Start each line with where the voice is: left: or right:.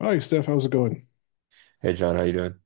left: Hi, Steph. How's it going?
right: Hey John, how you doing?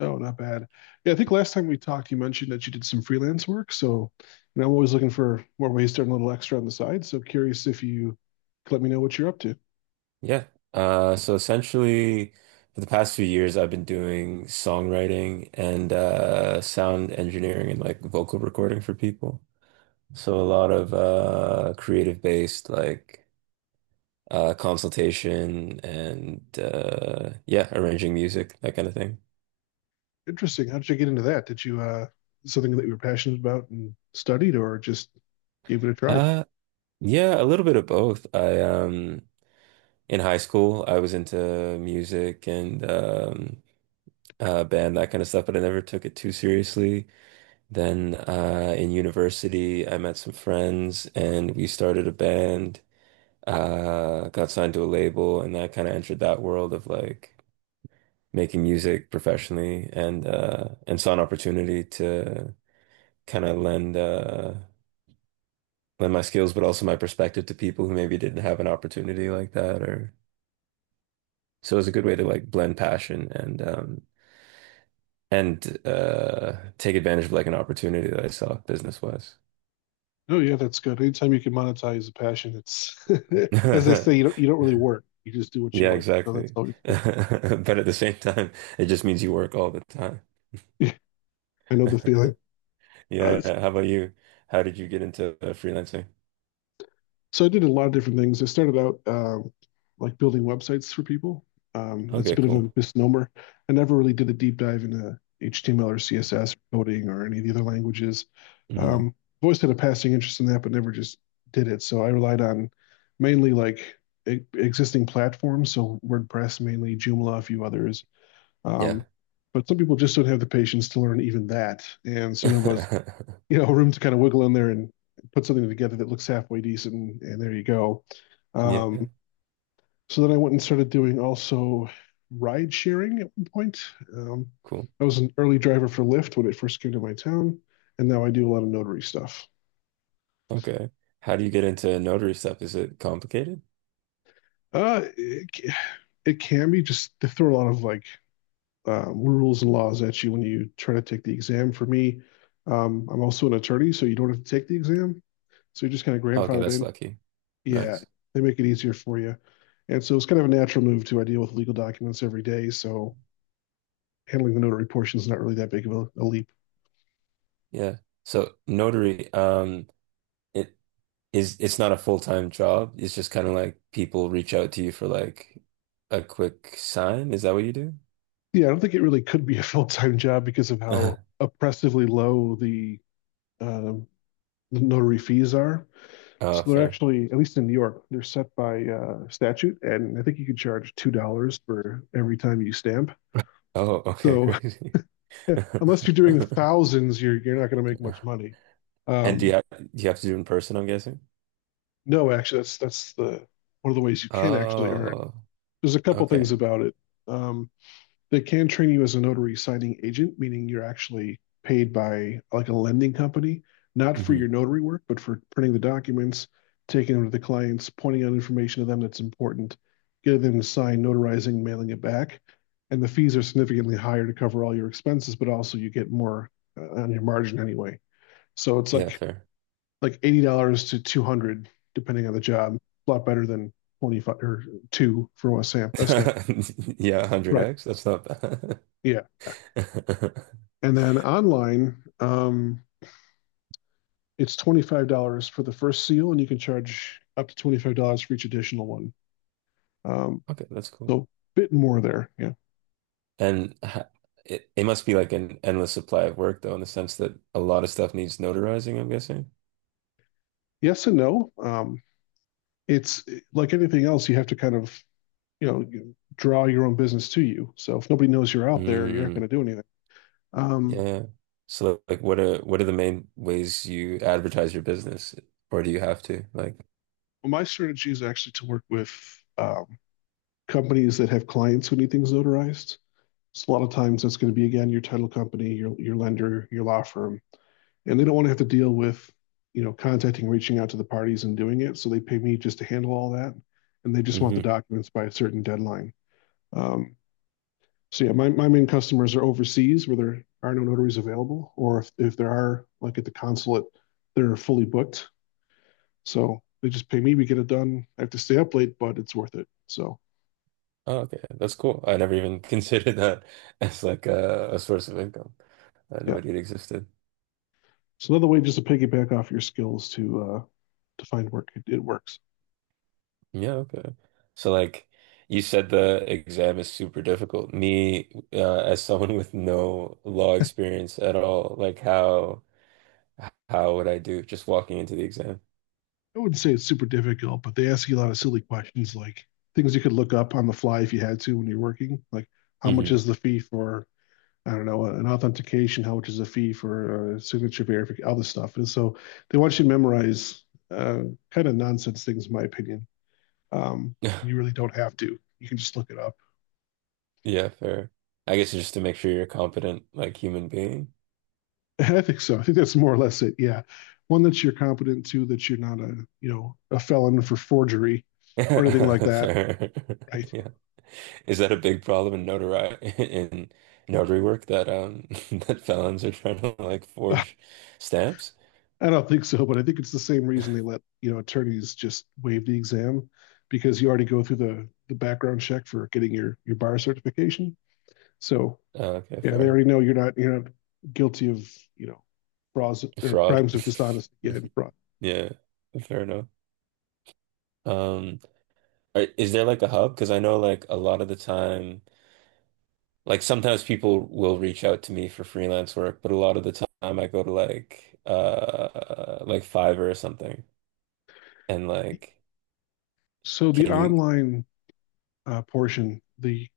left: Oh, not bad. Yeah, I think last time we talked, you mentioned that you did some freelance work. So, I'm always looking for more ways to earn a little extra on the side. So curious if you could let me know what you're up to.
right: Yeah. So essentially, for the past few years, I've been doing songwriting and sound engineering and like vocal recording for people. So a lot of creative based like consultation and yeah, arranging music, that kind of thing.
left: Interesting. How did you get into that? Did you something that you were passionate about and studied or just gave it a try?
right: Uh, yeah, a little bit of both. I in high school, I was into music and band, that kind of stuff, but I never took it too seriously. Then in university, I met some friends and we started a band, got signed to a label, and that kind of entered that world of like making music professionally and and saw an opportunity to kind of lend my skills, but also my perspective to people who maybe didn't have an opportunity like that, or so it was a good way to like blend passion and take advantage of like an opportunity that I saw business-wise.
left: Oh yeah, that's good. Anytime you can monetize a passion, it's as they say, you don't you don't really work. You just do what you
right: Yeah,
left: like. So that's
right: exactly.
left: always good.
right: But at the same time, it just means you work all the time.
left: I know the feeling.
right: Yeah, yeah. How about you? How did you get into freelancing?
left: So I did a lot of different things. I started out like building websites for people. It's a
right: Okay,
left: bit of
right: cool.
left: a misnomer. I never really did a deep dive into HTML or CSS coding or any of the other languages. Um,
right: Hmm.
left: I've always had a passing interest in that, but never just did it. So I relied on mainly e existing platforms, so WordPress mainly, Joomla, a few others.
right: Yeah.
left: Um, but some people just don't have the patience to learn even that, and so there was room to kind of wiggle in there and put something together that looks halfway decent, and there you go.
right: Yeah,
left: Um, so then I went and started doing also ride sharing at one point. Um,
right: cool.
left: I was an early driver for Lyft when it first came to my town, and now I do a lot of notary stuff.
right: Okay. How do you get into notary stuff? Is it complicated?
left: Uh, it, it can be just they throw a lot of rules and laws at you when you try to take the exam. For me, I'm also an attorney, so you don't have to take the exam. So you're just kind of
right: Okay,
left: grandfathered
right: that's
left: in.
right: lucky.
left: Yeah,
right: Nice.
left: they make it easier for you. And so it's kind of a natural move to I deal with legal documents every day. So handling the notary portion is not really that big of a leap.
right: Yeah. So notary, it is it's not a full-time job. It's just kind of like people reach out to you for like a quick sign. Is that what you do?
left: Yeah, I don't think it really could be a full time job because of how oppressively low um, the notary fees are.
right: Oh,
left: So they're
right: fair.
left: actually, at least in New York, they're set by statute. And I think you can charge $2 for every time you stamp.
right: Oh, okay,
left: So
right: crazy.
left: unless you're doing thousands, you're not going to make much money.
right: And
left: Um,
right: do you have to do it in person, I'm guessing?
left: no, actually, that's one of the ways you can actually earn
right: Oh,
left: there's a couple things
right: okay.
left: about it. Um, they can train you as a notary signing agent, meaning you're actually paid by like a lending company, not for your
right: Hmm.
left: notary work, but for printing the documents, taking them to the clients, pointing out information to them that's important, getting them to sign, notarizing, mailing it back. And the fees are significantly higher to cover all your expenses, but also you get more on your margin anyway. So it's
right: Yeah,
left: like
right: fair.
left: like $80 to 200, dollars, depending on the job. A lot better than 25 or two for a stamp. A stamp.
right: Yeah,
left: Right.
right: 100x. That's not bad.
left: Yeah. And then online, it's $25 for the first seal, and you can charge up to $25 for each additional one. Um,
right: Okay, that's cool.
left: so a bit more there. Yeah.
right: And ha- it, it must be like an endless supply of work, though, in the sense that a lot of stuff needs notarizing, I'm guessing.
left: Yes and no. It's like anything else, you have to kind of, you know, you draw your own business to you. So if nobody knows you're out there, you're not
right: Mm,
left: going to do anything. Um,
right: yeah. So, like, what are the main ways you advertise your business, or do you have to like?
left: well, my strategy is actually to work with um, companies that have clients who need things notarized. So a lot of times that's going to be again your title company, your lender, your law firm, and they don't want to have to deal with contacting, reaching out to the parties, and doing it. So they pay me just to handle all that, and they just want the documents by a certain deadline. Um, so yeah, my main customers are overseas where there are no notaries available, or if there are, like at the consulate, they're fully booked. So they just pay me, we get it done. I have to stay up late, but it's worth it. So
right: Oh, okay. That's cool. I never even considered that as like a source of income. I had no
left: yeah,
right: idea it existed.
left: it's another way just to piggyback off your skills to find work. It works.
right: Yeah, okay. So like you said the exam is super difficult. Me, as someone with no law experience at all, like how would I do just walking into the exam?
left: I wouldn't say it's super difficult, but they ask you a lot of silly questions like things you could look up on the fly if you had to when you're working. Like, how much
right: Hmm.
left: is the fee for, I don't know, an authentication? How much is the fee for signature verification? All this stuff. And so they want you to memorize uh, kind of nonsense things, in my opinion. Um, you really don't have to. You can just look it up.
right: Yeah, fair. I guess just to make sure you're a competent like human being.
left: I think so. I think that's more or less it. Yeah. One that you're competent to, that you're not a, you know, a felon for forgery or anything like that.
right: Fair.
left: Right.
right: Yeah. Is that a big problem in notari in notary work that that felons are trying to like forge stamps?
left: I don't think so, but I think it's the same reason they let, you know, attorneys just waive the exam because you already go through the background check for getting your bar certification. So
right: Okay,
left: yeah, they
right: fair.
left: already know you're not guilty of, you know, frauds or
right: Fraud.
left: crimes of dishonesty, yeah, and fraud.
right: Yeah, fair enough. Um, is there like a hub? Because I know like a lot of the time, like sometimes people will reach out to me for freelance work, but a lot of the time I go to like like Fiverr or something and like
left: So the
right: can you
left: online portion,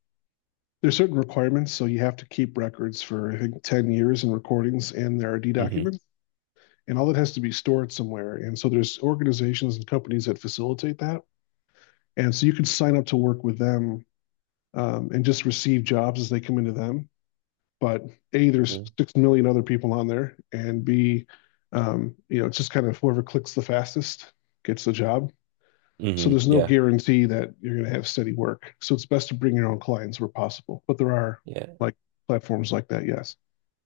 left: there's certain requirements. So you have to keep records for I think 10 years and recordings and their RD
right: mm-hmm.
left: documents. And all that has to be stored somewhere. And so there's organizations and companies that facilitate that. And so you can sign up to work with them, and just receive jobs as they come into them. But A, there's 6 million other people on there. And B, you know, it's just kind of whoever clicks the fastest gets the job. So
right: Mm-hmm.
left: there's no
right: Yeah.
left: guarantee that you're going to have steady work. So it's best to bring your own clients where possible. But there are
right: Yeah,
left: like platforms like that, yes.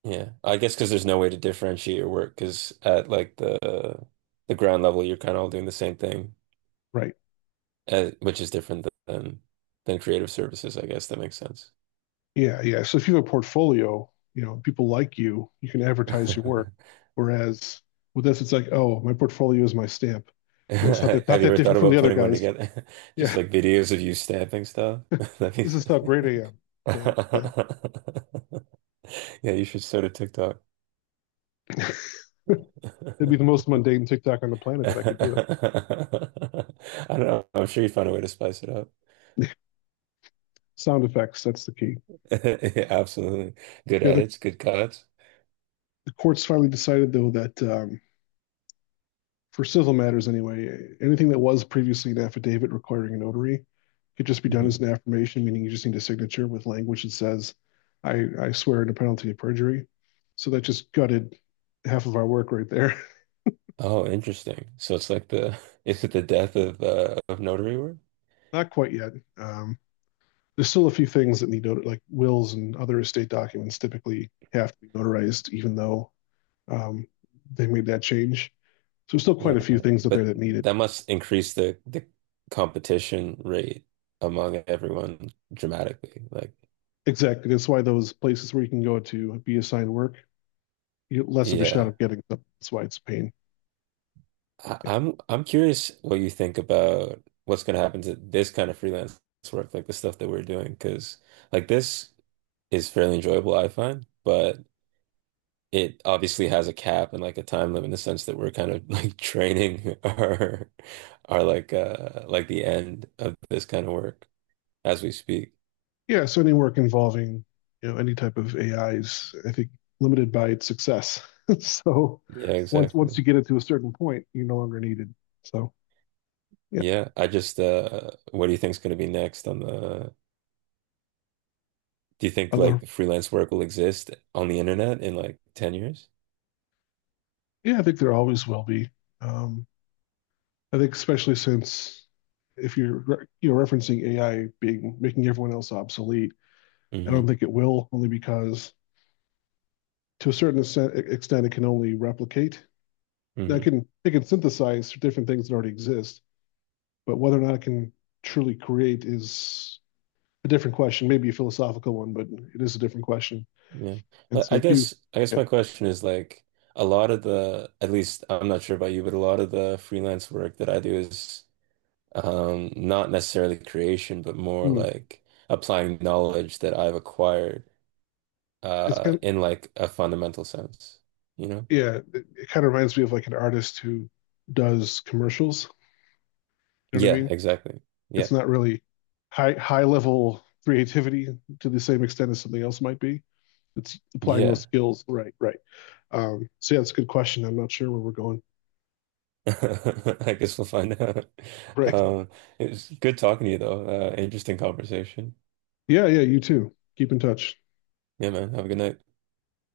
right: yeah. I guess because there's no way to differentiate your work because at like the ground level, you're kind of all doing the same thing,
left: Right.
right: which is different than creative services. I guess that makes sense.
left: Yeah, yeah. So if you have a portfolio, you know, people like you can advertise your work. Whereas with this, it's like, oh, my portfolio is my stamp. You know, it's not
right: Have you
left: that
right: ever thought
left: different from the
right: about
left: other
right: putting one
left: guys.
right: together? Just
left: Yeah,
right: like videos of you stamping stuff? That
left: this
right: means
left: is how great I am. Stamp, stamp.
right: Yeah, you should start a TikTok.
left: It'd be the most mundane TikTok on the planet, but I could do it.
right: I don't know. I'm sure you'd find a way to spice it up.
left: Sound effects, that's the key.
right: Absolutely. Good
left: Yeah,
right: edits, good cuts.
left: the courts finally decided though that for civil matters anyway, anything that was previously an affidavit requiring a notary could just be done
right: Hmm.
left: as an affirmation, meaning you just need a signature with language that says, I swear under penalty of perjury. So that just gutted half of our work right there.
right: Oh, interesting. So it's like the is it the death of notary work?
left: Not quite yet. Um, there's still a few things that need not- like wills and other estate documents typically have to be notarized, even though um, they made that change. So there's still
right: Yeah.
left: quite a few things out there
right: But
left: that need it.
right: that must increase the competition rate among everyone dramatically. Like,
left: Exactly. That's why those places where you can go to be assigned work less of a shot
right: yeah.
left: of getting them. That's why it's a pain. Yeah.
right: I'm curious what you think about what's going to happen to this kind of freelance work, like the stuff that we're doing, because like this is fairly enjoyable, I find, but it obviously has a cap and like a time limit in the sense that we're kind of like training our the end of this kind of work as we speak.
left: Yeah. So any work involving any type of AI is I think limited by its success. so
right: Yeah,
left: once
right: exactly.
left: you get it to a certain point, you're no longer needed. So yeah,
right: Yeah, I just what do you think's going to be next on the do you think
left: other
right: like freelance work will exist on the internet in like 10 years?
left: yeah, I think there always will be. Um, I think especially since if you're referencing AI being making everyone else obsolete, I don't
right: Hmm.
left: think it will only because to a certain extent it can only replicate. Now
right: Hmm.
left: it can synthesize different things that already exist, but whether or not it can truly create is a different question, maybe a philosophical one, but it is a different question.
right: Yeah.
left: And
right: Well,
left: so if you,
right: I guess
left: yeah,
right: my question is like a lot of the at least I'm not sure about you, but a lot of the freelance work that I do is, um, not necessarily creation, but more
left: mm,
right: like applying knowledge that I've acquired
left: it's kind of,
right: in like a fundamental sense, you know?
left: yeah, it kind of reminds me of like an artist who does commercials. You know what I
right: Yeah,
left: mean?
right: exactly. Yeah.
left: It's not really high level creativity to the same extent as something else might be. It's applying those
right: Yeah.
left: skills. Right, right. So yeah, it's a good question. I'm not sure where we're going.
right: I guess we'll find out.
left: Right.
right: Um, it was good talking to you though. Interesting conversation.
left: Yeah, yeah, you too. Keep in touch.
right: Yeah, man. Have a good night.